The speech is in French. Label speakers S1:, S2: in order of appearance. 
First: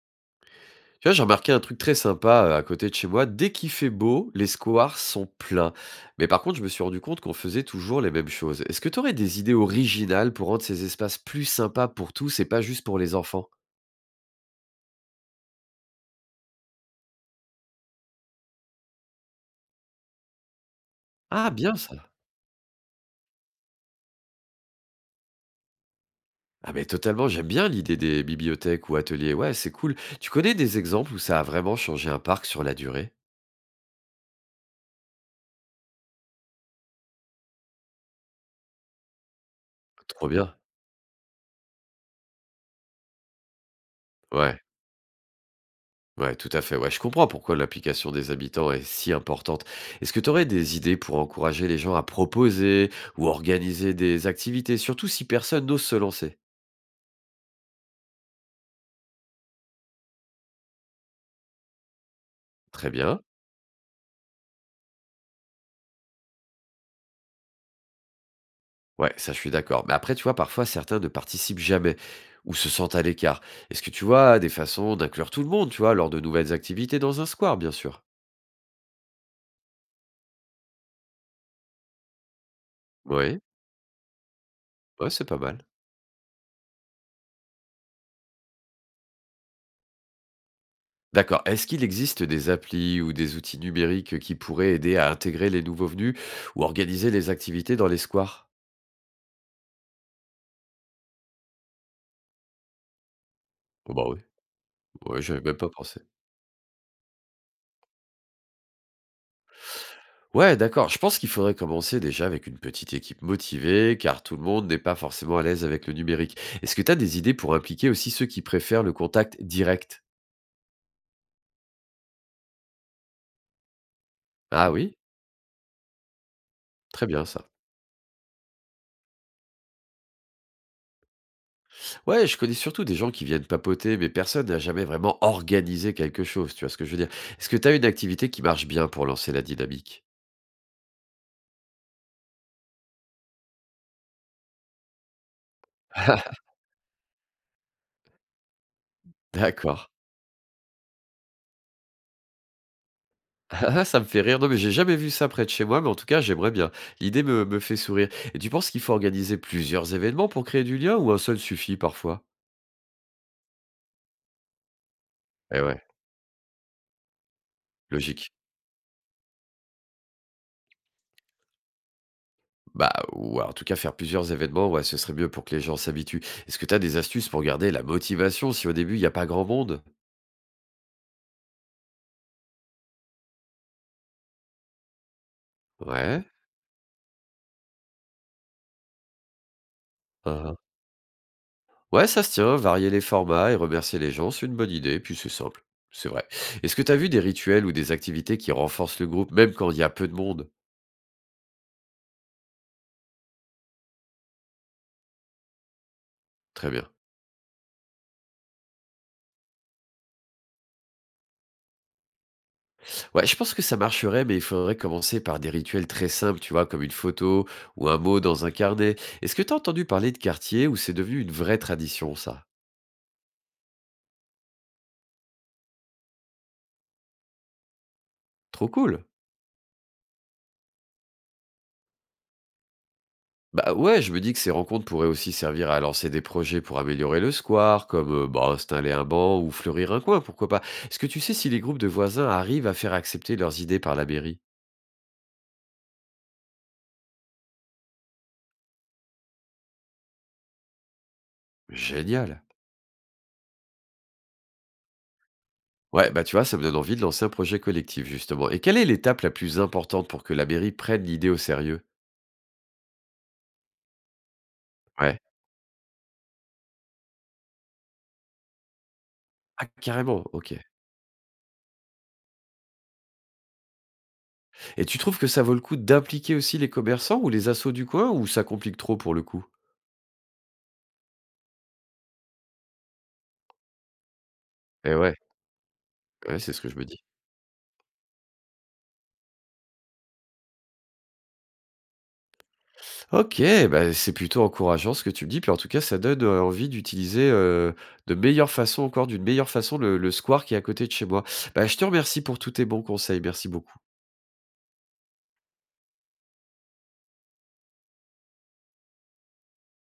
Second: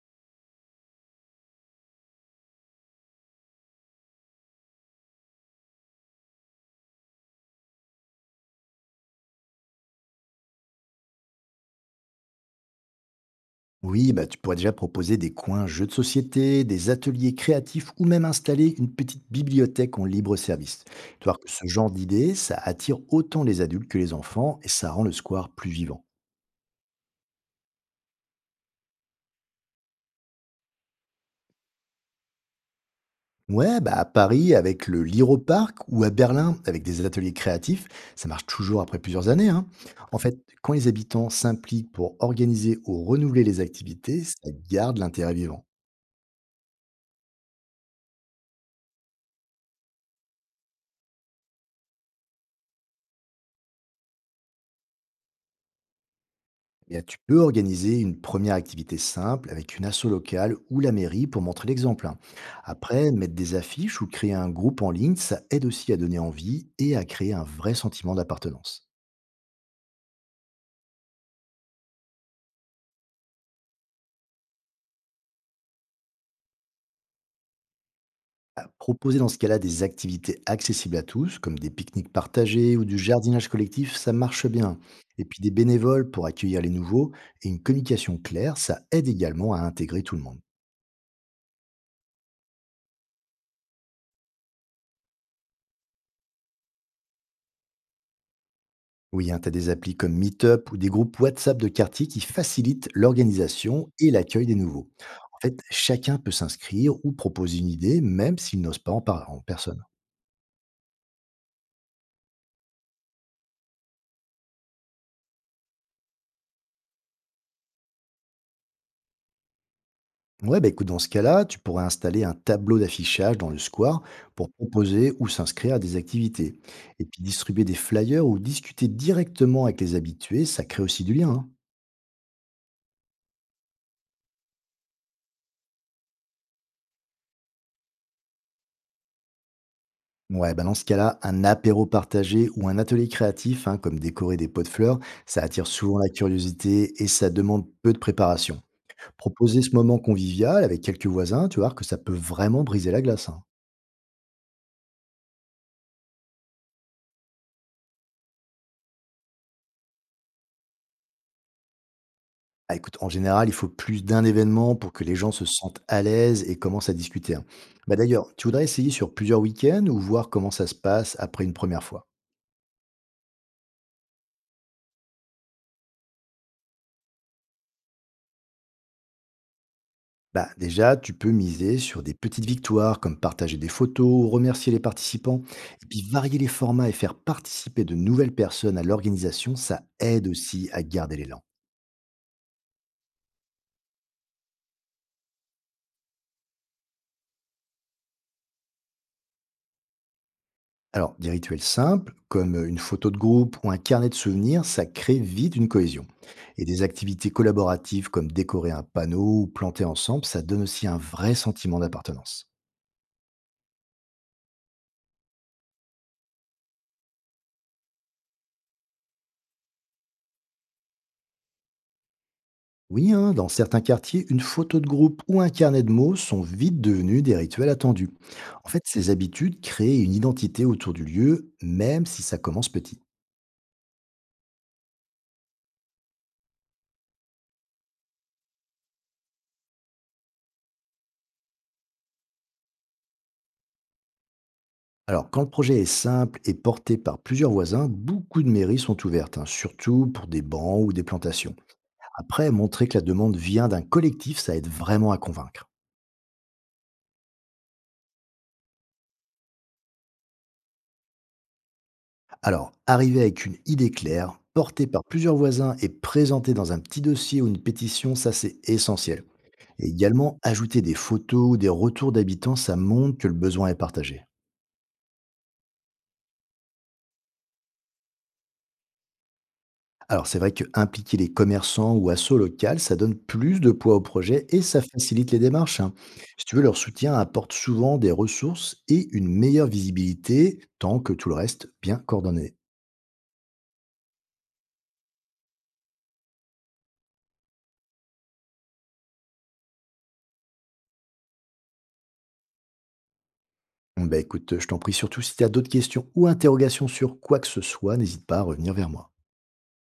S1: Tu vois, j'ai remarqué un truc très sympa à côté de chez moi. Dès qu'il fait beau, les squares sont pleins. Mais par contre, je me suis rendu compte qu'on faisait toujours les mêmes choses. Est-ce que tu aurais des idées originales pour rendre ces espaces plus sympas pour tous et pas juste pour les enfants?
S2: Oui, bah, tu pourrais déjà proposer des coins jeux de société, des ateliers créatifs ou même installer une petite bibliothèque en libre service. Tu vois que
S1: Ah,
S2: ce
S1: bien
S2: genre
S1: ça.
S2: d'idée, ça attire autant les adultes que les enfants et ça rend le square plus vivant.
S1: Ah, mais totalement, j'aime bien l'idée des bibliothèques ou ateliers. Ouais, c'est cool. Tu connais des exemples où ça a vraiment changé un parc sur la durée?
S2: Ouais, bah à Paris avec le Liro Park ou à Berlin avec des ateliers créatifs, ça marche toujours après plusieurs années, hein. En
S1: Trop
S2: fait,
S1: bien.
S2: quand les habitants s'impliquent pour organiser ou renouveler les activités, ça
S1: Ouais.
S2: garde l'intérêt vivant.
S1: Ouais, tout à fait. Ouais, je comprends pourquoi l'implication des habitants est si importante. Est-ce que tu aurais des idées pour encourager les gens à proposer ou organiser des activités, surtout si personne n'ose se lancer?
S2: Eh bien, tu peux organiser une première activité simple avec une asso locale ou la mairie pour montrer l'exemple, hein.
S1: Très
S2: Après,
S1: bien.
S2: mettre des affiches ou créer un groupe en ligne, ça aide aussi à donner envie et à créer un vrai sentiment d'appartenance.
S1: Ouais, ça, je suis d'accord. Mais après, tu vois, parfois, certains ne participent jamais ou se sentent à l'écart. Est-ce que tu vois des façons d'inclure tout le monde, tu vois, lors de nouvelles activités dans un square, bien sûr?
S2: À proposer dans ce cas-là des activités accessibles à tous, comme des pique-niques partagés ou du
S1: Oui,
S2: jardinage collectif, ça marche bien.
S1: ouais,
S2: Et
S1: c'est pas
S2: puis des
S1: mal.
S2: bénévoles pour accueillir les nouveaux et une communication claire, ça aide également à intégrer tout le monde.
S1: D'accord. Est-ce qu'il existe des applis ou des outils numériques qui pourraient aider à intégrer les nouveaux venus ou organiser les activités dans les squares?
S2: Oui, tu as des applis comme Meetup ou des groupes WhatsApp de quartier qui facilitent l'organisation
S1: Oh bah,
S2: et
S1: oui.
S2: l'accueil des nouveaux.
S1: Ouais,
S2: En
S1: j'avais même
S2: fait,
S1: pas pensé.
S2: chacun peut s'inscrire ou proposer une idée, même s'il n'ose pas en parler en personne.
S1: Ouais, d'accord, je pense qu'il faudrait commencer déjà avec une petite équipe motivée, car tout le monde n'est pas forcément à l'aise avec le numérique. Est-ce que tu as des idées pour impliquer aussi ceux qui préfèrent le contact direct?
S2: Ouais, bah écoute, dans ce cas-là, tu pourrais installer un tableau d'affichage dans le square pour
S1: Ah oui?
S2: proposer ou s'inscrire à des activités. Et
S1: Très
S2: puis
S1: bien ça.
S2: distribuer des flyers ou discuter directement avec les habitués, ça crée aussi du lien, hein.
S1: Ouais, je connais surtout des gens qui viennent papoter, mais personne n'a jamais vraiment organisé quelque chose, tu vois ce que je veux dire? Est-ce que tu as une activité qui marche bien pour lancer la dynamique?
S2: Ouais, bah dans ce cas-là, un apéro partagé ou un atelier créatif, hein, comme décorer des pots de fleurs, ça attire souvent la curiosité et ça demande peu de préparation. Proposer ce
S1: D'accord.
S2: moment convivial avec quelques voisins, tu vois que ça peut vraiment briser la glace, hein.
S1: Ah ah, ça me fait rire. Non, mais j'ai jamais vu ça près de chez moi, mais en tout cas, j'aimerais bien. L'idée me fait sourire. Et tu penses qu'il faut organiser plusieurs événements pour créer du lien ou un seul suffit parfois?
S2: Ah, écoute, en général, il faut plus d'un événement pour que les gens se
S1: Eh
S2: sentent
S1: ouais,
S2: à l'aise et commencent à discuter, hein. Bah
S1: logique.
S2: d'ailleurs, tu voudrais essayer sur plusieurs week-ends ou voir comment ça se passe après une première fois?
S1: Bah, ou alors, en tout cas, faire plusieurs événements, ouais, ce serait mieux pour que les gens s'habituent. Est-ce que tu as des astuces pour garder la motivation si au début, il n'y a pas grand monde?
S2: Bah, déjà, tu peux miser sur des petites victoires, comme partager des photos, ou remercier les participants, et puis
S1: Ouais.
S2: varier les formats et faire participer de nouvelles personnes à l'organisation, ça aide
S1: Hein, hein.
S2: aussi à garder l'élan.
S1: Ouais, ça se tient. Varier les formats et remercier les gens, c'est une bonne idée, puis c'est simple. C'est vrai. Est-ce que tu as vu des rituels ou des activités qui renforcent le groupe, même quand il y a peu de monde?
S2: Alors, des rituels simples, comme une photo de groupe ou un carnet de souvenirs, ça crée vite une cohésion. Et
S1: Très
S2: des
S1: bien.
S2: activités collaboratives comme décorer un panneau ou planter ensemble, ça donne aussi un vrai sentiment d'appartenance.
S1: Ouais, je pense que ça marcherait, mais il faudrait commencer par des rituels très simples, tu vois, comme une photo ou un mot dans un carnet. Est-ce que t'as entendu parler de quartier où c'est devenu une vraie tradition, ça?
S2: Oui, hein, dans certains quartiers, une photo de groupe ou un carnet de mots sont vite devenus des rituels attendus. En
S1: Trop
S2: fait,
S1: cool.
S2: ces habitudes créent une identité autour du lieu, même si ça commence petit.
S1: Bah ouais, je me dis que ces rencontres pourraient aussi servir à lancer des projets pour améliorer le square, comme bah, installer un banc ou fleurir un coin, pourquoi pas. Est-ce que tu sais si les groupes de voisins arrivent à faire accepter leurs idées par la mairie?
S2: Alors, quand le projet est simple et porté par plusieurs voisins, beaucoup de mairies sont ouvertes, hein, surtout pour des bancs ou des plantations.
S1: Génial.
S2: Après, montrer que la demande vient d'un collectif, ça aide vraiment à convaincre.
S1: Ouais, bah tu vois, ça me donne envie de lancer un projet collectif, justement. Et quelle est l'étape la plus importante pour que la mairie prenne l'idée au sérieux?
S2: Alors, arriver avec une idée claire, portée par
S1: Ouais.
S2: plusieurs voisins et présentée dans un petit dossier ou une pétition, ça c'est essentiel.
S1: Ah
S2: Et
S1: carrément,
S2: également,
S1: OK.
S2: ajouter des photos ou des retours d'habitants, ça montre que le besoin est partagé.
S1: Et tu trouves que ça vaut le coup d'impliquer aussi les commerçants ou les assos du coin ou ça complique trop pour le coup?
S2: Alors c'est vrai que impliquer les commerçants ou assos locales, ça donne plus de poids au projet et ça
S1: Eh ouais,
S2: facilite les démarches, hein.
S1: ouais,
S2: Si
S1: c'est
S2: tu veux,
S1: ce que je
S2: leur
S1: me dis.
S2: soutien apporte souvent des ressources et une meilleure visibilité, tant que tout le reste bien coordonné.
S1: OK, bah, c'est plutôt encourageant ce que tu me dis, puis en tout cas ça donne, envie d'utiliser, de meilleure façon encore d'une meilleure façon le square qui est à côté de chez moi. Bah, je te remercie pour tous tes bons conseils, merci beaucoup.
S2: Bah écoute, je t'en prie, surtout si tu as d'autres questions ou interrogations sur quoi que ce soit, n'hésite pas à revenir vers moi.